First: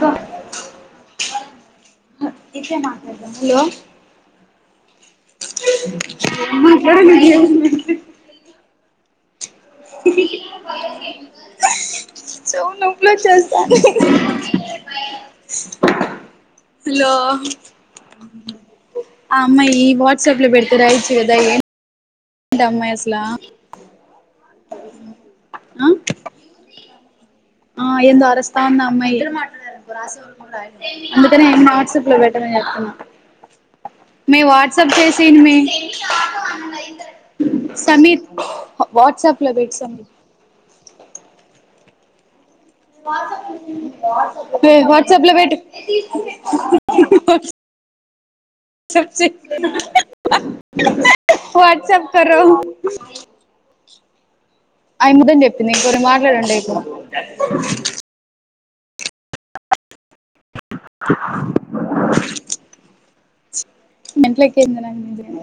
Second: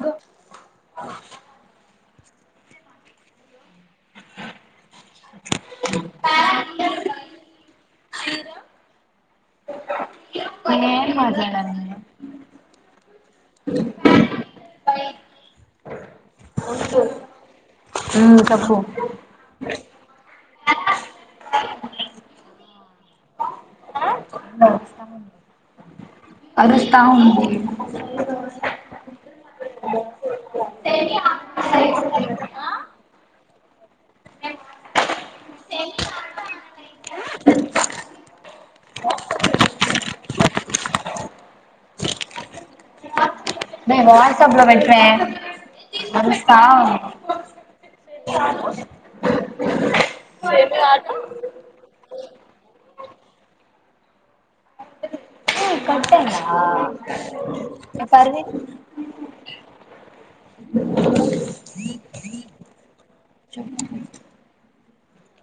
The hello [unintelligible] [unintelligible] నేనేం మాట్లాడాలి [unintelligible] hello ఉమ్ చెప్పు ఆ అమ్మాయి వాట్సాప్ లో పెడత రాయచు కదా ఎం ఎంట ఆ అమ్మాయి అసల ఆరస్త ఉంది ఆ ఏందో అరస్తా ఉంది ఆ అమ్మయి అందుకనే వాట్సాప్ లో పెట్టమని చెప్తున్నా మే వాట్సాప్ చేసి మే సమీర్ వాట్సాప్ లో పెట్ సమీర్ [unintelligible] మే వాట్స్ అప్ లో మే పెట్టుమే వాట్సాప్ లో పెట్టు ఆరస్త ఉంది సచే వాట్సప్ [unintelligible] [unintelligible] ఎప్పర్ [unintelligible] మెంట్లఎక్కింది నాకు నిజంగా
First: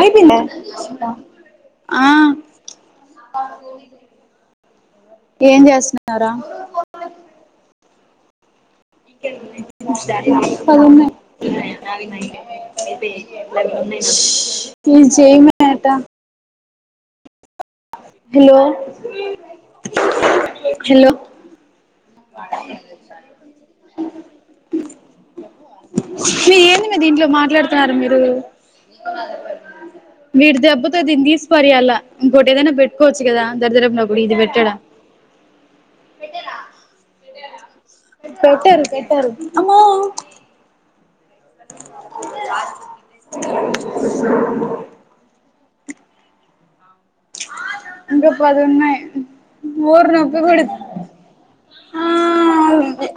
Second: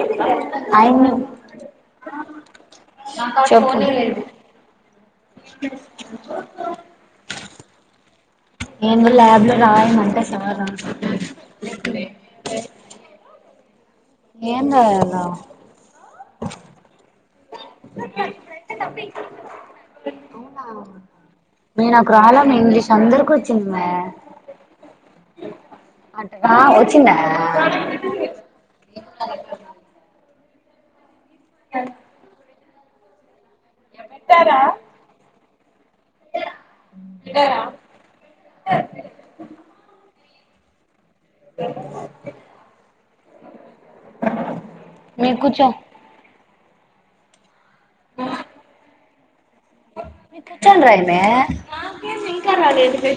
అయిపోయిందా ఆ అమ్మి ఆ చెప్ప ఏం చేస్తున్నారా ఏందు ల్యాబ్ లో రాయమ అంటే సార్ పది ఉన్నాయి. [unintelligible] ఏం రాయాలా [unintelligible] హలో హలో మే నాకు రాలం ఇంగ్లీష్ అందరూకు వచ్చింది మే అ ఏంది మీరు వచ్చిందా దీంట్లో మాట్లాడుతున్నారు మీరు వీడి దెబ్బతో దిని తీసి పరేయ్యాల ఇంకోటి ఏదైనా పెట్టుకోవచ్చు కదా దరిద్రపు [unintelligible] ఇది పెట్టాడా పెట్టరు పెట్టరు [unintelligible] నీకు చు ఇంకా పది ఉన్నాయి ఊర్ కూర్చొని రాయి ఆ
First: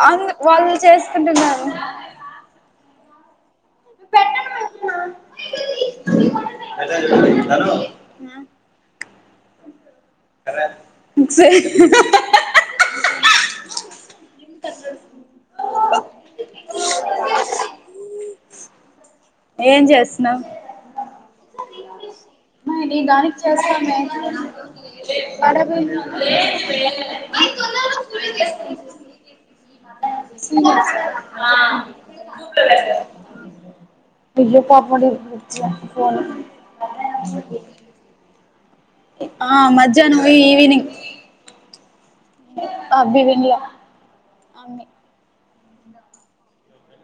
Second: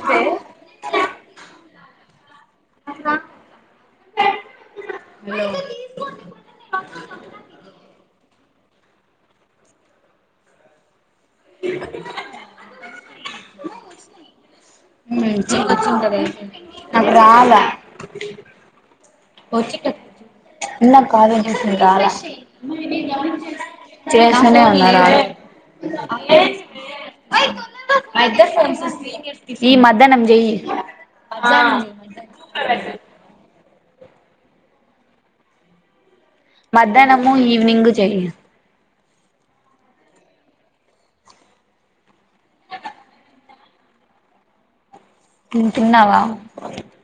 అందు వాళ్ళు చేస్ ంటంద [unintelligible] పెట్టమంటున్నా మే [unintelligible] నాకు వచ్చి ఏం ఇక్కడ కూర్చో చేస్తున్నావ్ ఉన్నారు కావ్య [unintelligible] ఎ కా [unintelligible] మరి దానికి చేస్తమే చేస్తూనే ఉన్నా రాలే పడవి [unintelligible] మన్నాస్త [unintelligible] ఈ మధ్యాహ్నం చెయి బల్ పా పోడి ఫ [unintelligible] మధ్యాహ్నము ఈవినింగ్ చెయి ఆ మధ్యాహ్నం పోయి ఈవినింగ్ అ అబ్బి విన్ల అన్ని తింటున్నావా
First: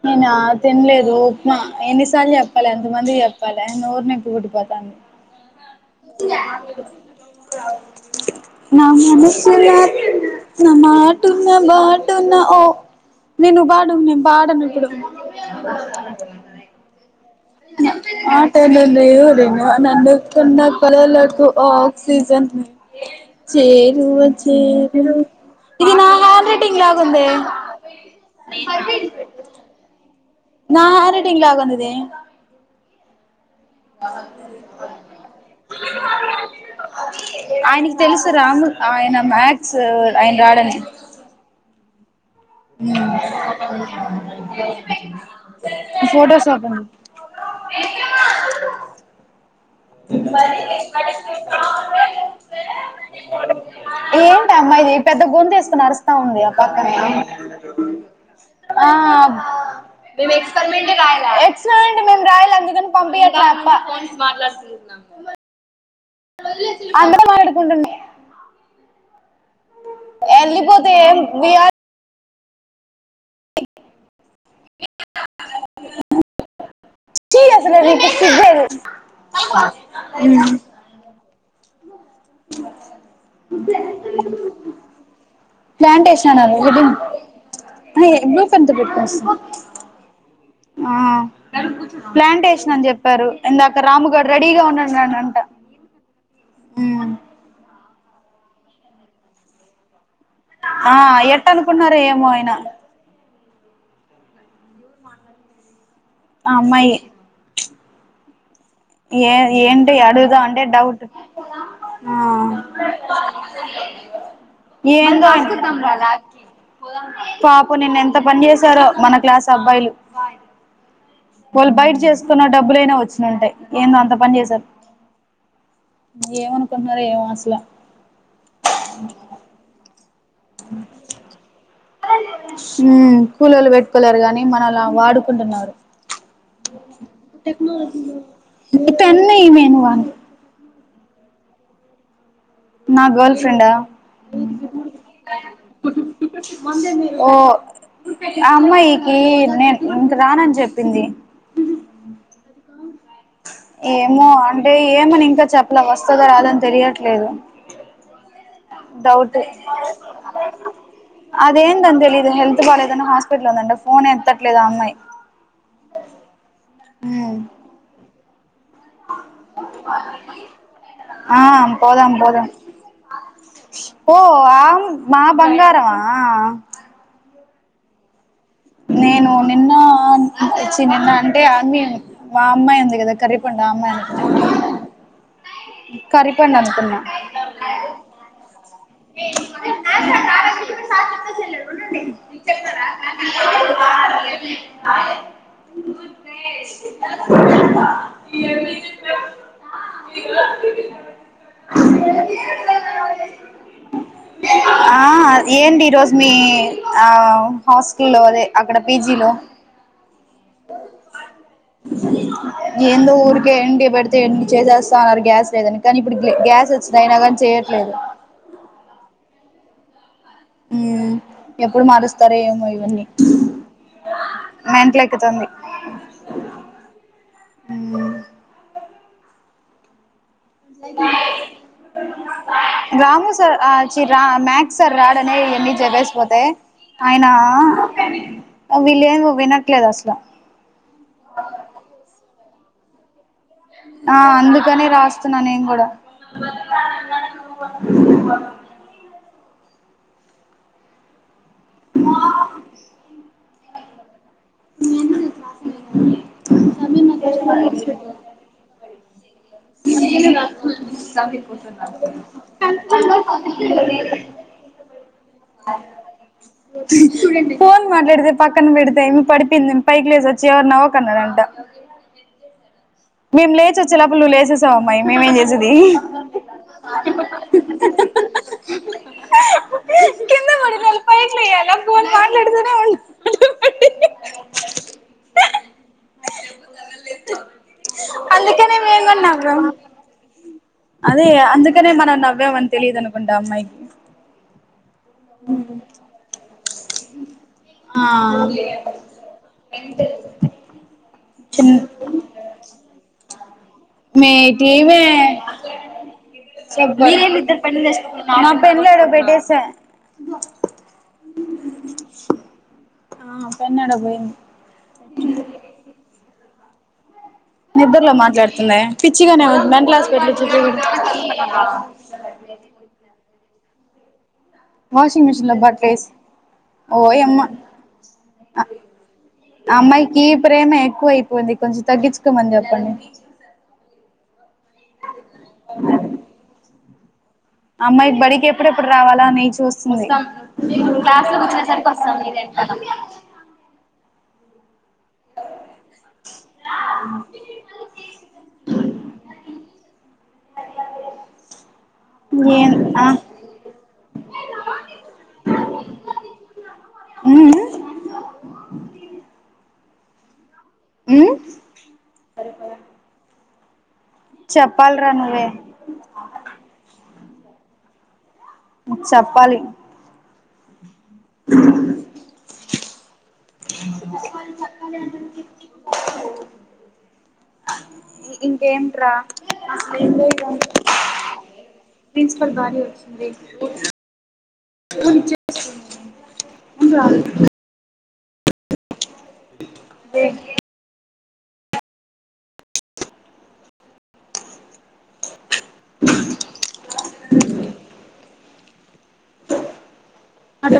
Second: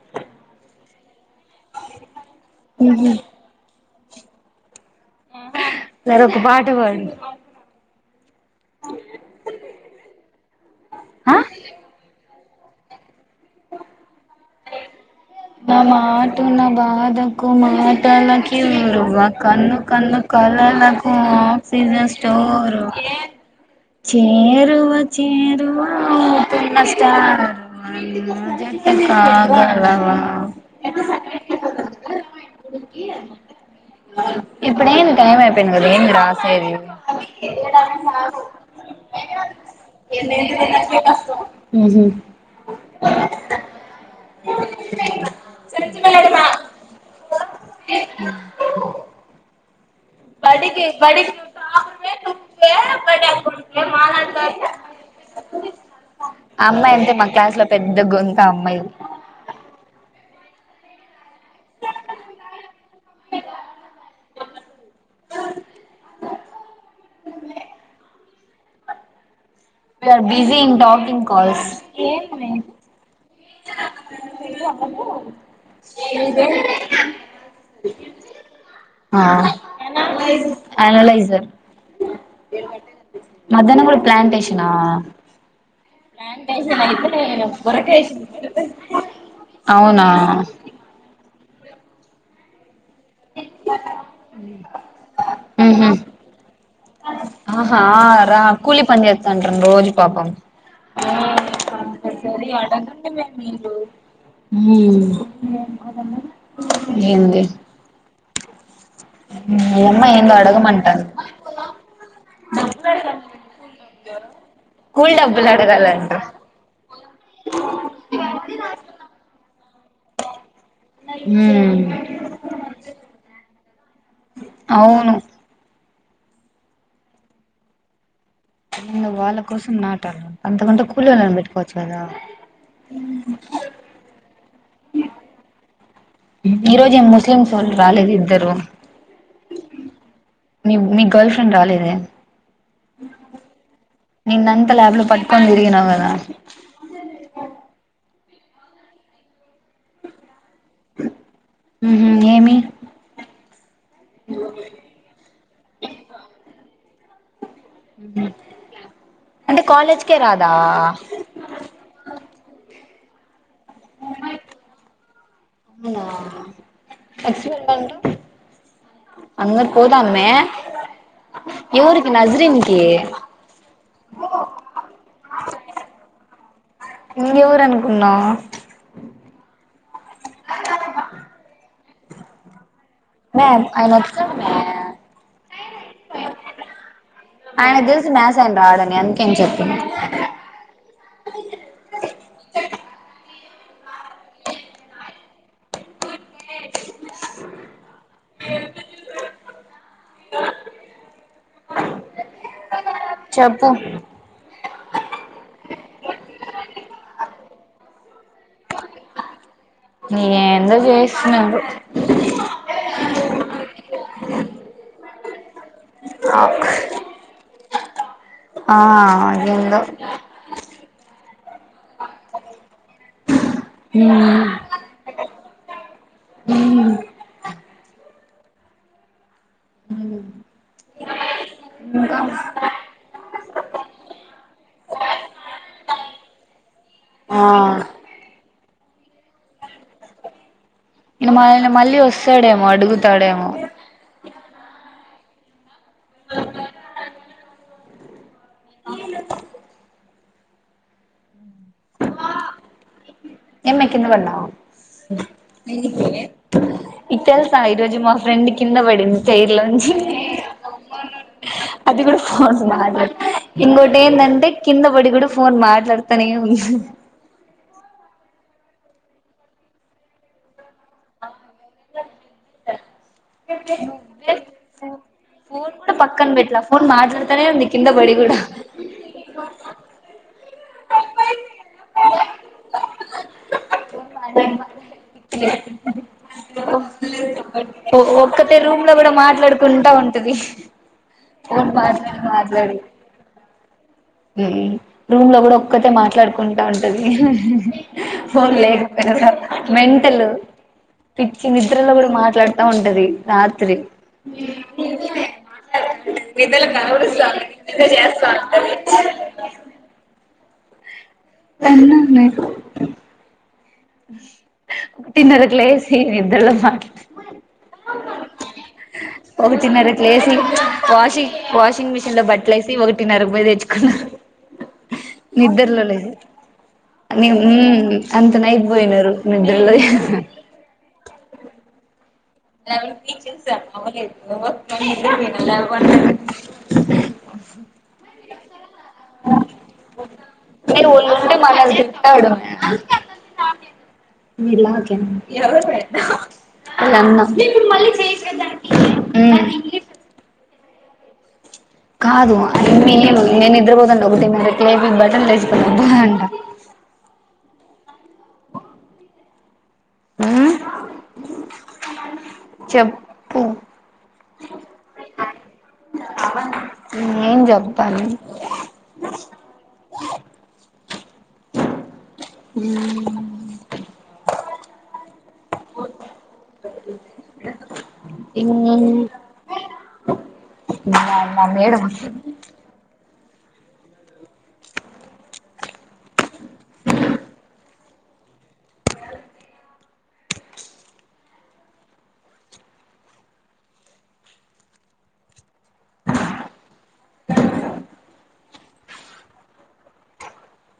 నేనా తినలేదు ఉప్మా ఎన్నిసార్లు చె చెప్పాలి ఎంతమందికి చెప్పాలి నోరు నెప్పుపుట్టి పొతాంది మరి ఒక పాట పాడు నా మనసు నా నా ఆ మాటున్న బాటున్న ఓ నేను బాడు నేను బాడను ఇప్పుడు ఆ మాటూ నా బాధ కుమటలకి ఆటలు ఊరు లేవురెన కన్ను కన్ను నన్నుకున్న కలలకు ఆక్సిజన్ స్టోరు చేరువ చేరువ ఇది నా హ్యాండ్ అవుతున్న రైటింగ్ లాగుందే స్టార్ట్ నువ్ జత కాగలవా నా హ్యాండ్ రైటింగ్ లాగుందిది మ [inaudible] ఇప్పుడు ఏంది టైం అయిపోయింది కదా ఏంది రాసేది ఆయనకి తెలుసు రాము ఆయన మ్యాథ్స్ ఆయన అ హ్ [unintelligible] ఫొటోస్ ఓపెన్ చెయి చెయ్ ఏంటి అమ్మాయిది పెద్ద గొంతు వేసుకుని అరుస్తా ఉంది ఆ అమ్మాయి పక్కనే అంటే మా క్లాస్ లో పెద్ద గొంతు అమ్మాయిది ఎండి మేం రాయాల అందుకని పంపియట్ల అక్క [unintelligible] అందరం మాటాడుకుంటుడి విఆర్ బిజీ ఇన్ ఏం టాకింగ్ వి కాల్స్ ఆర్ ఆ ఉమ్ అనలైజర్ ఆ ప్లాంటేషన్ హెడింగ్ బ్లూ పెన్ తో పెట్టుకొస్తా అవునా ఆ ప్లాంటేషన్ అని చెప్ చెప్పారు ఇందాక రాముగాడు రెడీగా ఉన్నాడున్న అంట ఉ హ రా కూలి పని చేస్తాండరంట్ర రోజు పాపం ఆ ఎట్ అనుకున్నార ఏమో ఆయన ఉమ్మ్ ఆ అమ్మాయే ఏ ఈ ఏంటి అమ్మాయి ఏందో అడుగుదాం అంటే డౌట్ అడగమంటాంది ఆ కూలి ఏందో డబ్బులు అడగాలంట పాప నిన్న ఎంత పని చేసారో మన క్లాస్ అబ్బాయిలు. వాయ్ వాళ్ళు బయట ఉ చేసుకున్న డబ్బులైనా వచ్చినుంటాయ్. ఏందో అంత పని చేసారు అవును ఏమనుకుంటున్నార ఏమో అసల వాళ్ళ కోసం నా త అంత కొంటూులిని బటుకువి ఉం కూలీలు పెట్టుకోలేరు కాగానీ మన అలా వాడుకుంటున్నారు. ఈ రోజు ఏం ముస్లింసు వాళ్ళు రాలేదు ఇద్దరు ఇతన్ని ఈమెను వాని గర్ల్ ఫ్రెండ్ రాలేదే నా గర్ల్ ఫ్రెండా నిన్నంతా ల్యాబ్ లో పట్టుకొని తిరిగినావు కదా ఆ ఓ ఆ అమ్మాయికి నేను ఇంక రాను అని చెప్ పింది ఉహు ఏమి ఏమో అంటే ఏమని ఇంకా చెప్పలే వస్తుంద రాదని తెలియట్లేదు డౌట్ అంటే కాలేజ్కే రాదా అదేందని తెలిదు హెల్త్ బా ట్ందంట ఫోన్ ఎత్తట్లేదు అమ్మాయి అవునా అంగరి పోదామే ఆ ఎవఊరికి పోదాం పోదాం నజ్రీన్నికి ఓ ఆం మా బంగారవా ఇంగ ఊరు అనుకున్నా నేను నిన్న వచ్చి నిన్న అంటే ఆర్మీ మా అమ్మాయి దా కరీ మే పండామ్ ఆయన వచ్చాడు మే కరిపండి అనుకున్నా ఆడ కం చెప్ప చెప్పు ఆ ఏందీ ఈరోజు మీ ఆ హాస్టల్ లో అదే అక్కడ పీజీలో. ఏందో చేస్తున్నాడు ఏందో ఊర్కే ఏండి బడితే ఎం చేసేస్తా ఉన్నారు గ్యాస్ లేదని. కానీ ఇప్పుడు గ గ్యాస్ వచ్చంది అయినా గానీ చేయట్ లేదు ఆ అదేందో. ఊ ఎప్పుడు మారుస్తారో ఏమో ఇవన్నీ. హూ అ హ్మ ఊ ఇంకా రాము సార్ ఆ చి రా మ్యాత్స సార్ రాడనే ఇయ్యని చదివేసి పోతే ఆయన ఆ వీల్లేమో వినట్లేదు అసల. ఇన ఆయన మళ్ళీ వస్తాడేమో అడుగుతాడేమో. ఆ అందుకనే రాస్తున్నా నేన్ గూడా. ఆ కిందబడ్నావ్. ఎ నీకై తెలుసా ఈ రోజు మా ఫ్రెండ్ కింద పడింది చైర్లోంచి. అది కూడా ఫోన్ మాట్లాడత ఇంకోటి ఏందంటే కింద పడి కూడా ఫోన్ మాట్లాడతనే ఉంది. ఫోన్ మాట్లాడితే పక్కన పెడితేం పడిపోయింద్ పైకి లేసి వచ్చి ఎవర్ నవ్వక్ అన్నదంట. మేము లేచి వచ్చేలోపల నువ్వు నువ్వే లేసేసావ్ అమ్మాయి మేమేం చేసేదీ. ఫోన్ కూడా పక్కన పెట్లా ఫోన్ మాట్లాడుతనే ఉంది కింద పడి కూడా కింద బడినోళ్లు పైకి లేయ్యాలా ఫోన్ మాట్లాడతనే ఉండ్ ఒక్కతె రూమ్ లో కూడా మాట్లాడుకుంటా ఉంటది. అదే ఫోన్ అందుకనే మాట్లాడి మనం నవ్వామని తెలీదు అనుకుంటా ఆ అమ్మాయికి. ఉమ్ రూమ్ లో కూడా ఒక్కతె మాట్లాడుకుంటా ఉంటది. ఆ ఫోన్ లేకపోయినా మెంటల పిచ్చి నిద్రలో కూడా మాట్లాడుతా ఉం టది రాద్ మే ఇటీ మే మీరేంది ఇద్దర్ పెన్లు తెచ్చుకోకుండా నా పెన్నులు ఏడో పెట్ పేసా బ పెన్నుందీ. ఆ పెన్ను ఏడ పోయింది ఒక్కటిన్నరకి లేసీ నిద్ ద్రల మాట్లాడ నిద్దరలో మాట్లాడుతుందే పిచ్చిగానే మెంటల్ ఒకటిన్నరకు హాస్పిటలో లేసి చూపీయ గూడదు. వాషింగ్ క్కన్నా వాషింగ్ మిషన్ లో బట్లేసి ని ఓయమ్మా మ్మ్ అంత నైట్ పోయినారు నిద్రలో అమ్మాయికి ప్రేమ ఎక్కువ అయిపోయింది కొంచం తగ్గించుకో [unintelligible] అమ్మాయి బడికి ఎప్పుడెప్పుడు రావాలా అని చూస్తుంది అంటే [inaudible] ఒళ్ళుంటే మనల్ని తిట్టాడు విలా ఇ అన్న ఉమ్ కాదు అ ఏం ఆ నేను నిద్రపోదం ఒకటి మీట్ బటన్ లేసుకోంట ఉమ్ మ్ ఉమ్ చెప్పు చెప్పాలరా నువ్వే ఏం చేదం చెప్పాలి ాల చాలి అ మ్ ఇంకేంట్రా ఏ ఆ మేడం వచ్చింది [inaudible] అ అ అదే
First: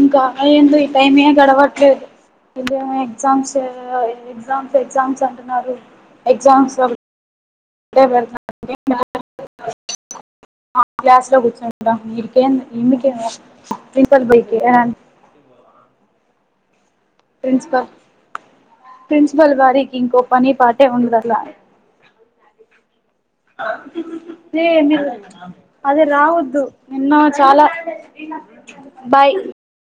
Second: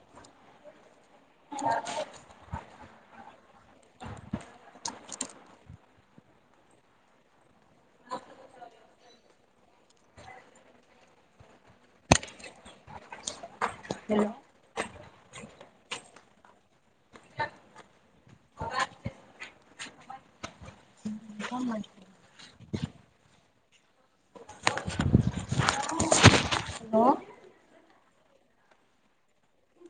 ఇంకా అలా ఎందొ ఈ టైం ఏ గడవట్లేదు ఏమో ఎగ్జామ్స్ ఎగ్జామ్స్ ఎగ్జామ్స్ అంటున్నారు ఎగ్జామ్స్ [inaudible] డుతు క్లాస్ లో కూర్చుంటాం ఇకేం ఇకే ప్రిన్సిపాల్ [inaudible] ప్రిన్సిపల్ ప్రిన్సిపల్ గారికి ఇంకో పని పాటే ఉండదు అట్లా అరు అదే రావద్దు హలో నిన్న చాలా బాయ్